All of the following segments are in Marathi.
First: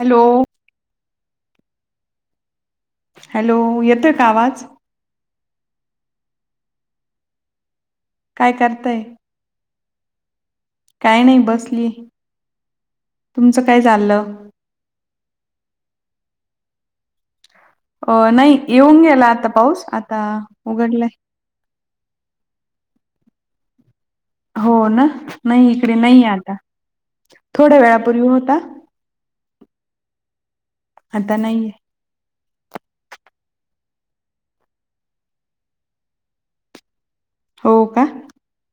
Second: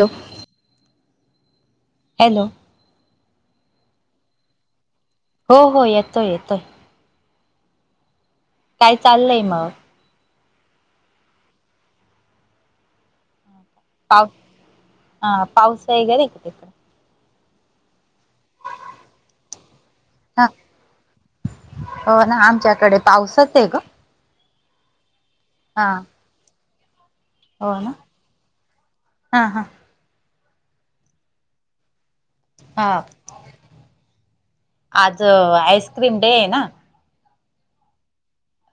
Hello, hello? हॅलो, येतोय का आवाज? हो, हो, येतोय येतोय. काय चाललय मग? काय नाही बसलीय, तुमचं काय चाललं? हां, पाऊस आहे काय तिकडे? अं, नाही, येऊन गेला आता पाऊस, आता हा उघडलाय. हो ना, आमच्याकडे पाऊसच आहे ग. हो ना, नाही हा इकडे नाही आता, थोड्या वेळापूर्वी होता. हां, हा. आता नाहीये. हा, आऽज आइस्क्रीम डे आहे ना. हो का?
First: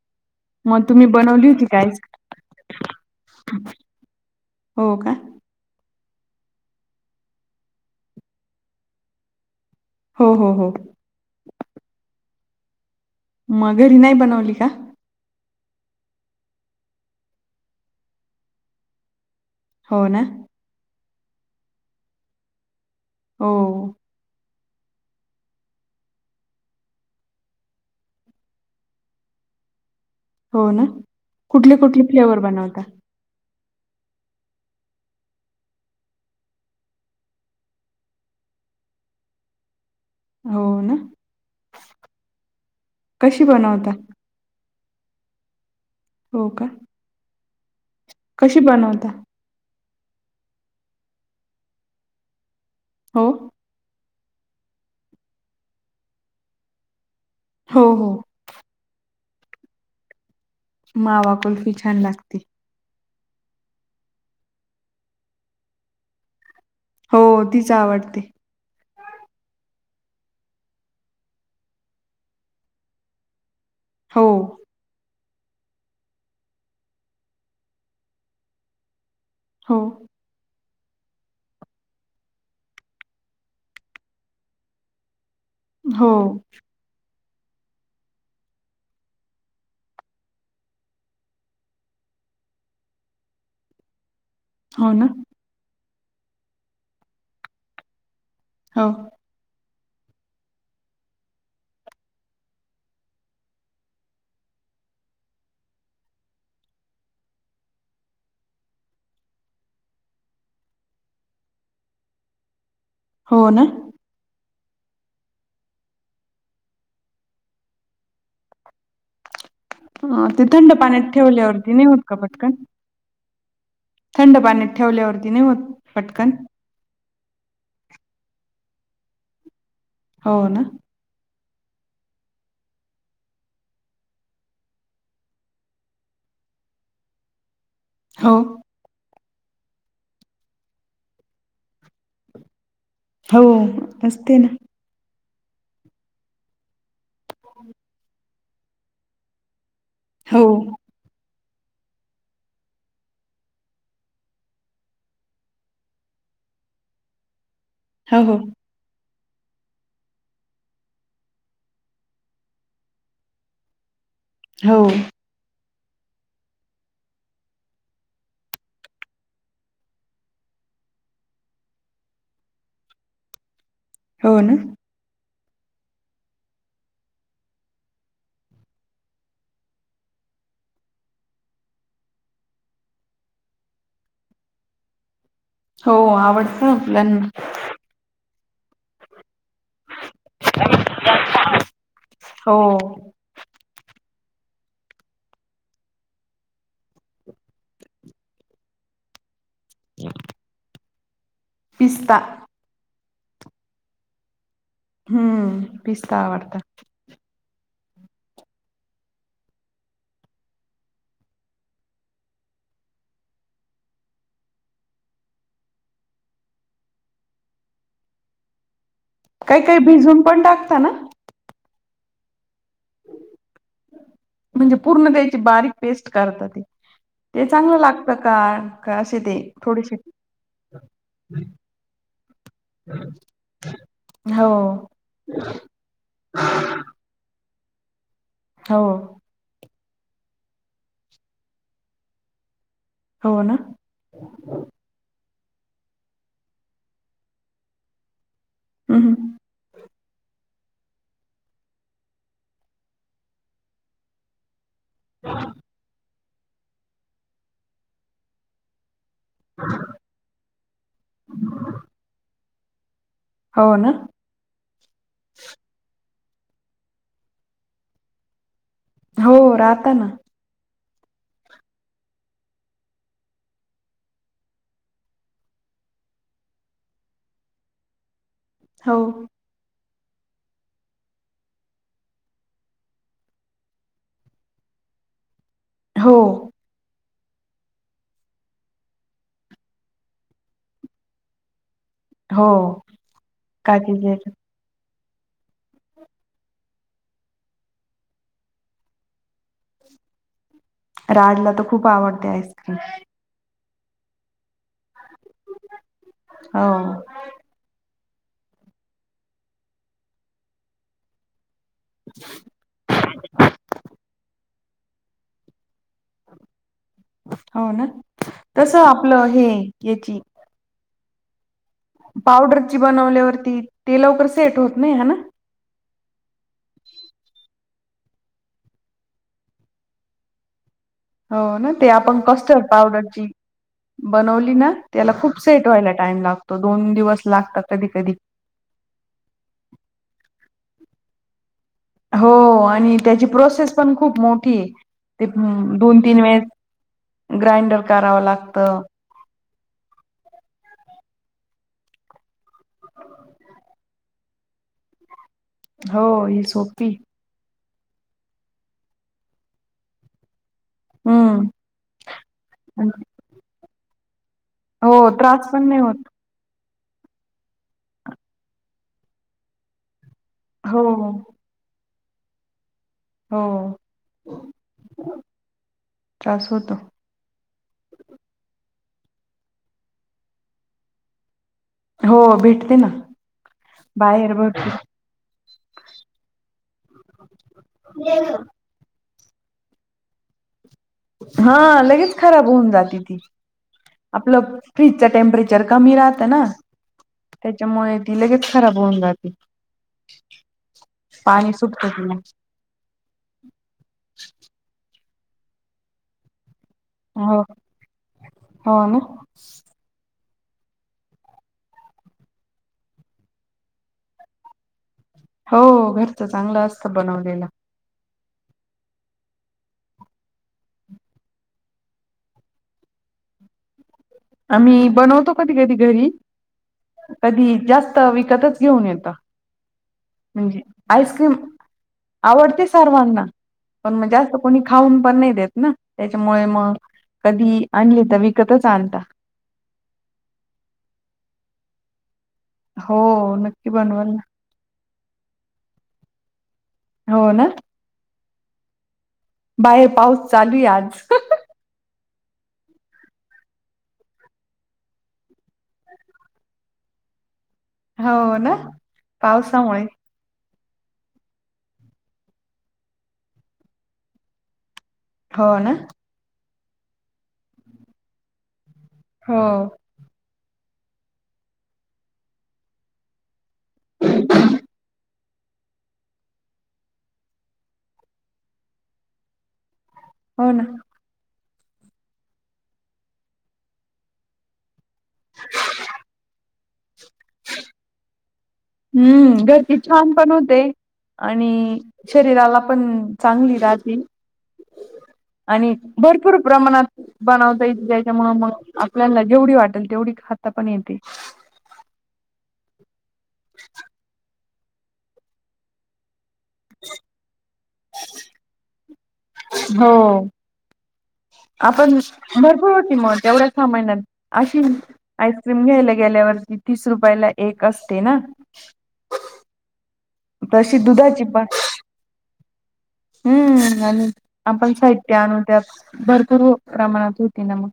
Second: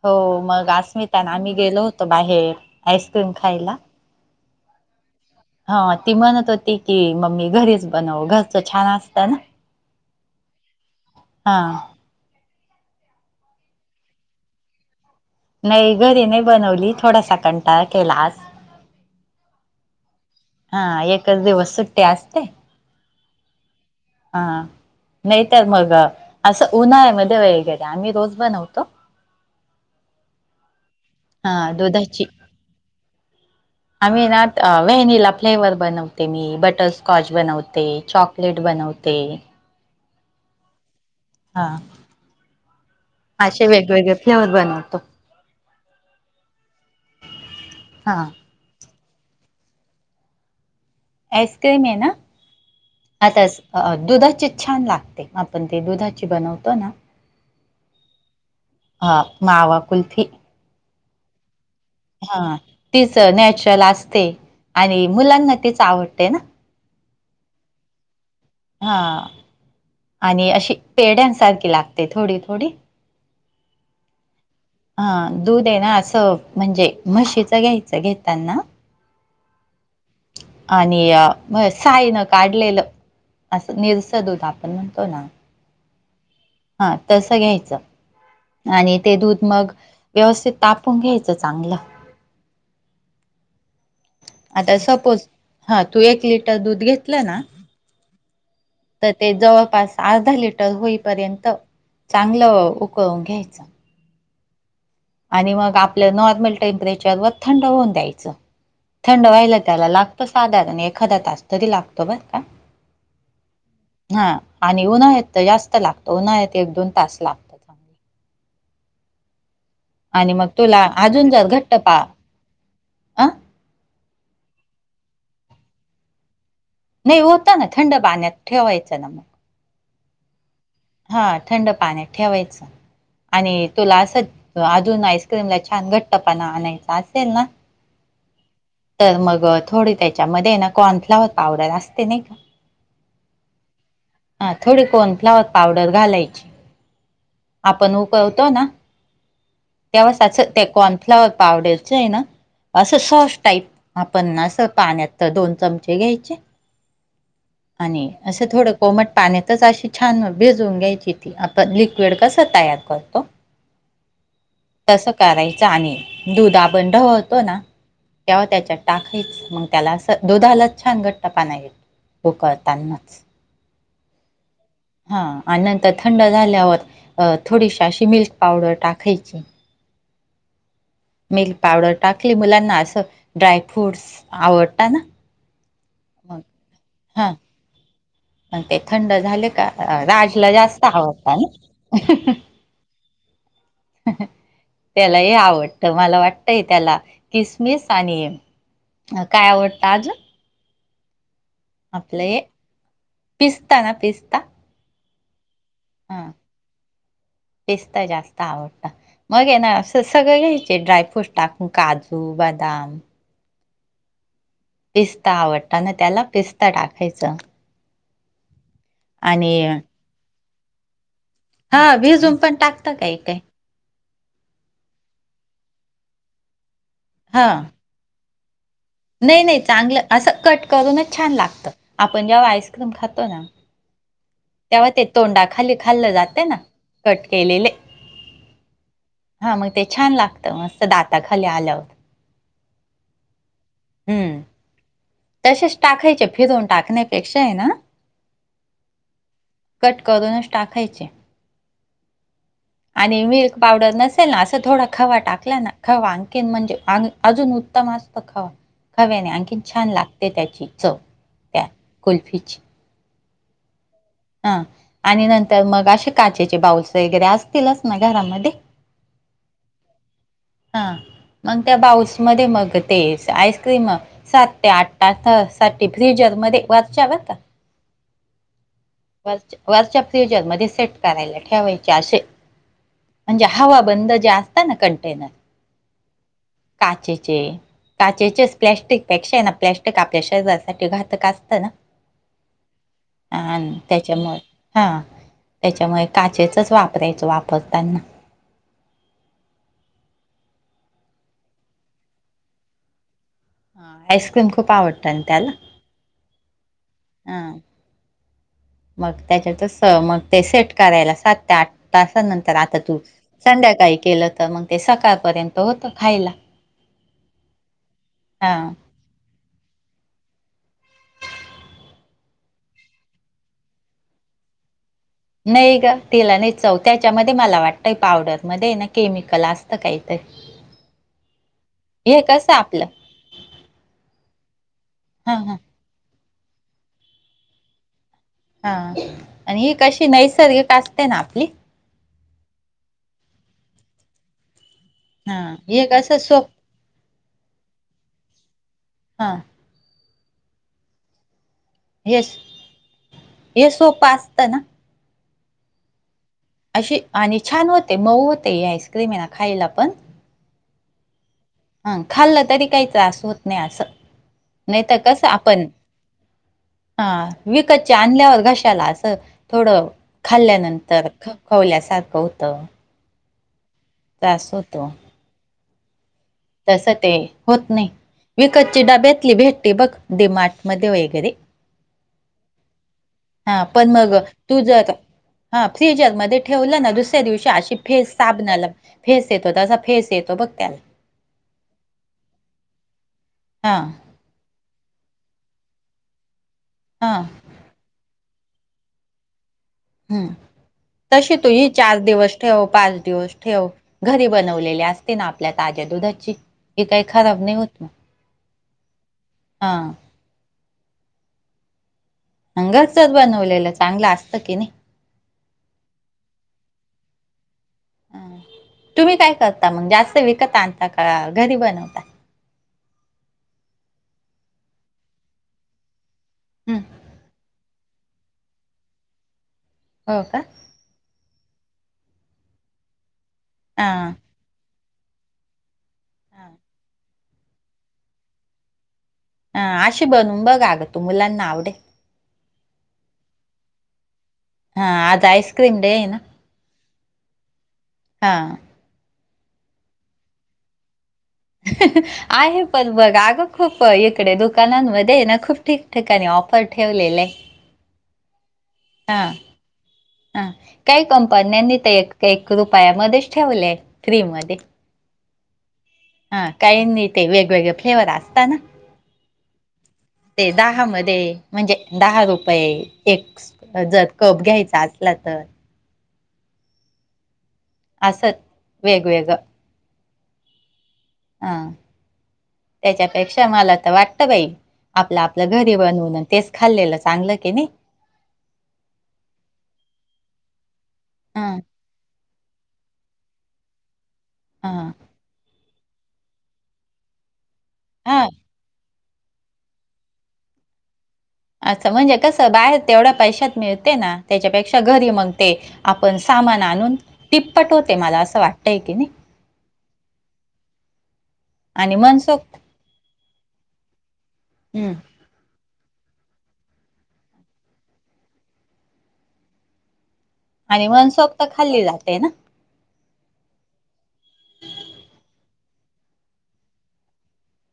हो मग, तुम्ही अस्मिता न बनवली आम्ही होती गेलो काय होतो बाहेर, आईस्क्रीम खायला. हो का? हा, ती म्हणत होती की, मम्मी घरीच बनव, घरचं छान असतं ना. हो, हो, हो. हां. मग घरी नाही बनवली का? नाही, घरी नाही बनवली, थोडासा कंटाळा केला आज. हो ना. हा, एकच दिवस सुट्टी असते. हो. हा, नाही तर मग, असं उन्हाळ्यामध्ये वगैरे आम्ही रोज बनवतो. हो ना. हां, कुठले कुठले दूधाची. फ्लेवर बनवता आम्ही ना, व्हॅनिला फ्लेवर बनवते मी, बटरस्कॉच बनवते, चॉक- लेट बनवते. हो ना. हा, कशी असे बनवता वेगवेगळे फ्लेवर बनवतो. हो का? हां. कशी बनवता? ऐसक्रीम एना, हो आता स- अ, दुधाचीच छान लागते, आपण ते दुधाची बनवतो ना. हो, हो. हां, मावा कुल्फी. मावा कुल्फी छान लागते. हां, तीच नॅचरल असते आणि मुलांना तीच आवडते ना. हो तीच आवडते. हा आणि अशी पेढ्यांसारखी लागते थोडी थोडी. हो. हा, दूध आहे ना, असं म्हणजे म्हशीचं घ्यायचं घेताना- हो. [unintelligible] आणि साईन काढलेलं असं निरस दूध आपण म्हणतो ना- हो. हा तसं घ्यायचं. आणि ते दूध मग व्यवस्थित तापून घ्यायचं चांगलं. आता हो ना, सपोज हा तू एक लिटर दूध घेतलं ना हो तर ते जवळपास अर्धा लिटर होईपर्यंत चांगलं उकळून घ्यायचं आणि मग आपलं नॉर्मल टेम्परेचर वर थंड होऊन द्यायचं थंड व्हायला त्याला लागतं साधारण एखादा तास तरी लागतो बर का हो ना हा आणि उन्हाळत जास्त लागतो उन्हाळत एक दोन तास लागतो आणि ते मग थंड तुला पाण्यात अजून जर ठेवल्यावरती घट्ट नाही पा होत का अ? थंड पाण्यात ठेवल्यावरती नाही होत पटकन नाही होता ना थंड पाण्यात ठेवायचं ना मग हो ना हा थंड पाण्यात ठेवायचं आणि तुला असं अजून आईस्क्रीम ला छान घट्टपणा आणायचा असेल ना हो तर मग थोडी त्याच्यामध्ये ना कॉर्नफ्लाॉवर पावडर असते नाही का. हो असते ना हां, थोडी कॉर्नफ्लॉवर पावडर घालायची आपण उकळवतो ना तेव्हाच अस हो, त्या कॉर्नफ्लावर पावडरच आहे ना? असं सॉस टाईप आपण असं पाण्यात तर दोन चमचे घ्यायचे आणि हो, हो, असं थोडं कोमट पाण्यातच अशी छान भिजून घ्यायची ती आपण लिक्विड कसं तयार करतो हो, तसं करायच आणि दुधा आपण ढवळतो ना? तेव्हा त्याच्या टाकायचं मग त्याला दुधालाच छान घट्टपणा येत उकळतानाच हो ना हा आणि नंतर थंड झाल्यावरत अ थोडीशी अशी मिल्क पावडर टाकायची मिल्क पावडर टाकली मुलांना असं ड्राय फ्रूट्स आवडत ना, हो मग आवडतं मुलांना हां ते थंड झाले का. जास्त आवडता ना. हो त्याला हे आवडतं मला वाटतंय त्याला किसमिस आणि काय आवडतं आजून? पिस्ता आपलं हे पिस्ता ना पिस्ता हम्म पिस्ता आवडता पिस्त जास्त आवडत मग ये ना अस सगळे घ्यायचे ड्रायफ्रूट टाकून काजू बदाम पिस्ता आवडता ना त्याला पिस्ता टाकायचं आणि काही काही भिजून पण टाकता ना हा भिजवून पण टाकत काही काय म्हणजे पूर्ण त्याची बारीक पेस्ट करतात ते हा चांगलं लागतं का? का असे ते नाही नाही थोडीशी चांगलं असं कट करूनच छान लागतं आपण जेव्हा आईस्क्रीम खातो ना? हो तेव्हा ते तोंडा खाली खाल्लं जाते ना कट केलेले हो हा मग ते छान लागतं मस्त दाताखाली आल्यावर हो ना, हम्म. तसेच टाकायचे फिरवून टाकण्यापेक्षा आहे ना हम्म कट करूनच. टा आणि मिल्क पावडर नसेल ना अस थोडा खवा टाकला ना खवा आणखीन म्हणजे अजून उत्तम असत खवा खव्याने आणखीन छान लागते त्याची चव त्या कुल्फीची हो ना हा आणि नंतर मग असे काचेचे बाउस वगैरे असतीलच ना घरामध्ये हो राहताना हा मग त्या बाऊस मध्ये मग ते आईस्क्रीम सात ते आठठ साठी फ्रिजर मध्ये वाचच्यावता हो वर वरच्या फ्रिजर मध्ये सेट करायला ठेवायचे असे म्हणजे हवा बंद जे असतात ना कंटेनर हो काचेचे काचेचेच प्लॅस्टिक पेक्षा ना प्लॅस्टिक आपल्या शरीरासाठी घातक असतं ना हो [inaudible] हा काजीचे त्याच्यामुळे काचेचच वापरायचं वापरताना राजला तर खूप आवडते आईस्क्रीम आईस्क्रीम खूप आवडतं आणि त्याला हा हा मग त्याच्यात मग ते सेट करायला सात ते आठ तासानंतर आता तू संध्याकाळी केलं तर मग ते सकाळपर्यंत होत खाला हो ना हा तस आपलं हे याची पावडरची बनवल्यावरती ते लवकर सेट होत नाही ह ना नाही ग तिला नाही जाऊ त्याच्यामध्ये मला वाटतंय पावडरमध्येध्ये ना केमिकल असतं काहीतरी [inaudible] हो ना ते आपण हे कसं कस्टर्ड आपलं पावडरची बनवली ना त्याला हा खूप हा सेट व्हायला टाइम लागतो दोन दिवस लागतात कधी कधी. हा आणि ही कशी नैसर्गिक असते ना आपली हो आणि त्याची प्रोसेस पण खूप मोठी. ते हा हे दोन कसं तीन वेळेस सोप ग्राइंडर करावं लागतं. हा येस सोपं असत ना हो ह अशी आणि छान होते मऊ होते ह आईस्क्रीम आहे ना खायला पण हम्म हा खाल्लं तरी काही त्रास होत नाही असं नाही तर हो कस त्रास आपण पण नाही होत. हा विकतच्या आणल्यावर घशाला असं थोडं हो खाल्ल्यानंतर खवल्यासारखं होतं हो तास होतो [inaudible] त्रास होतो तसं ते होत नाही विकतची डब्यातली भेटीती मार्ट मध्ये वगैरे. हो भेटते ना. हा पण मग बाहेर भरपूर तुझं आ. हा फ्रिजरमध्ये ठेवलं ना दुसऱ्या दिवशी अशी फेस साबणाला फेस येतो तसा फेस येतो बघ त्याला. हा लगेच खराब होऊन जाती ती. हा आपलं फ्रीजच टेम्परेचर कमी राहतं ना. हा त्याच्यामुळे ती लगेच खराब होऊन जाते. हम् तशी तु पाणी ये सुटतं चार तिला दिवस. ठेव पाच दिवस ठेव घरी बनवलेले असते ना आपल्या ताज्या दुधाची. हे काही हो खराब नाही होत हो ना. हा. घरचाच बनवलेलं चांगलं असतं की नाही. हो घरचं चांगलं असतं बनवलेलं. ह तुम्ही काय करता मग जास्त विकत आणता का घरी बनवता. आम्ही बनवतो कधी कधी घरी हम्म, कधी जास्त. त विकतच घेऊन येत हो का म्हणजे. आईस्क्रीम आवडते सर्वांना हा पण मग जास्त. कोणी खाऊन पण नाही देत ना त्याच्यामुळे मग कधी आणली तर विकतच आणता. ह आशी बनून बघागं तू मुलांना आवडेल. हो नक्की बनवल ना. हा आज आईस्क्रीम डे ना. हो ना. हा. बाहेर पाऊस चालू आहे आज. हं हं हं. आहे पण बघ अगं खूप इकडे दुकानांमध्ये ना खूप ठिकठिकाणी ऑफर ठेवलेलं आहे. हो ना हा पावसामुळे. हा काही कंपन्यांनी ते रुपयामध्येच ठेवलेय फ्री मध्ये. हो ना. हा काही नाही ते वेगवेगळे फ्लेवर असतातना. हो. ते दहा म म्हणजे दहा रुपये एकस. जर कप घ्यायचा असला तर. असत वेगवेगळं. हो ना. हा त्याच्यापेक्षा मला तर वाटत बाई. आपलं आपलं घरी बनवून तेच खाल्लेलं चांगलं की नाही. हम्म घरची छान पण होते हा आणि शरीराला पण चांगली राहती हा आणि. भरपूर प्रमनात बनवत हां, त्याच्यामुळे मग. आपल्याला जेवढी वाटेल तेवढी खाता पण येते. अच्छा म्हणजे कसं बाहेर तेवढ्या पैशात मिळते ना त्याच्यापेक्षा घरी म्हणते. आपण सामान आणून तीप्पट होते मला असं वाटतंय की नाही. हो. आपण आणि मनसोक्त भरपूर होती मग तेवढ्या सामना अशी. हं. आईस्क्रीम घ्यायला गेल्यावर तीस रुपयाला एक असते ना. तशी आणि दुधाची मनसोक्त पण. खाल्ली जाते ना. हम्म आप पण साइत आणन त्यापासून. बरतोर प्रमाणात होती न मग.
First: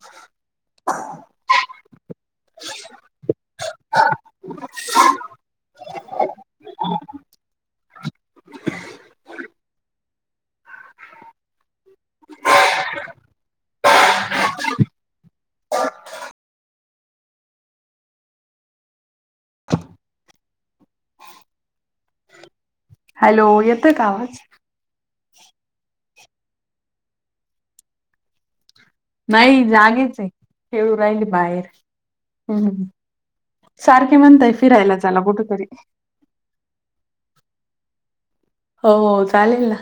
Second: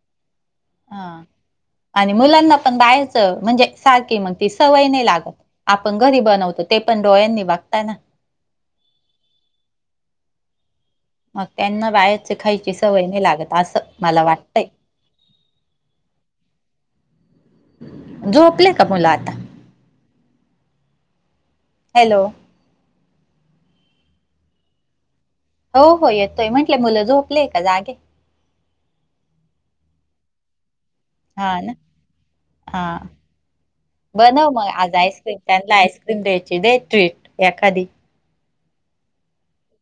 हा आणि मुलांना पण बाहेरच म्हणजे सारखी मग ती सवय नाही लागत. आपण घरी बनवतो ते पण डोयांनी बगताय ना. [inaudible] मग त्यांना बाहेरचं खायची सवय नाही लागत असं मला वाटतंय. झोपल्या का मुलं आता. ह [inaudible] हॅलो. हॅलो येतं का आवाज. हो हो येतोय म्हंटलं मुलं झोपलेय का जागे नाही जागेच आहे खेळू राहिले हां बाहेर ना. हां. सारखे बनव म्हणतंय मग आज फिरायला चला आईस्क्रीम कुठं तरी त्यांना आईस्क्रीम द्यायची दे ट्विट एखादी हो चालेल ना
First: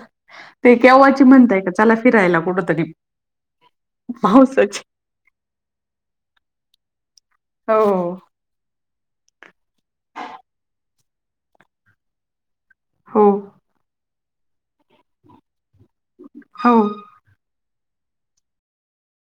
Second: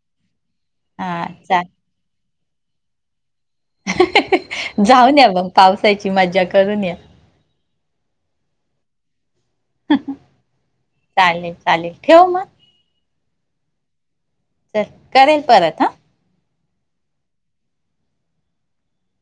ते हा केव्हाची म्हणताय का चला फिरायला कुठतरी जाऊन या मग पावसाची मज्जा करून या हो चालेल चालेल ठेव मग हम्म करेन परत हा हो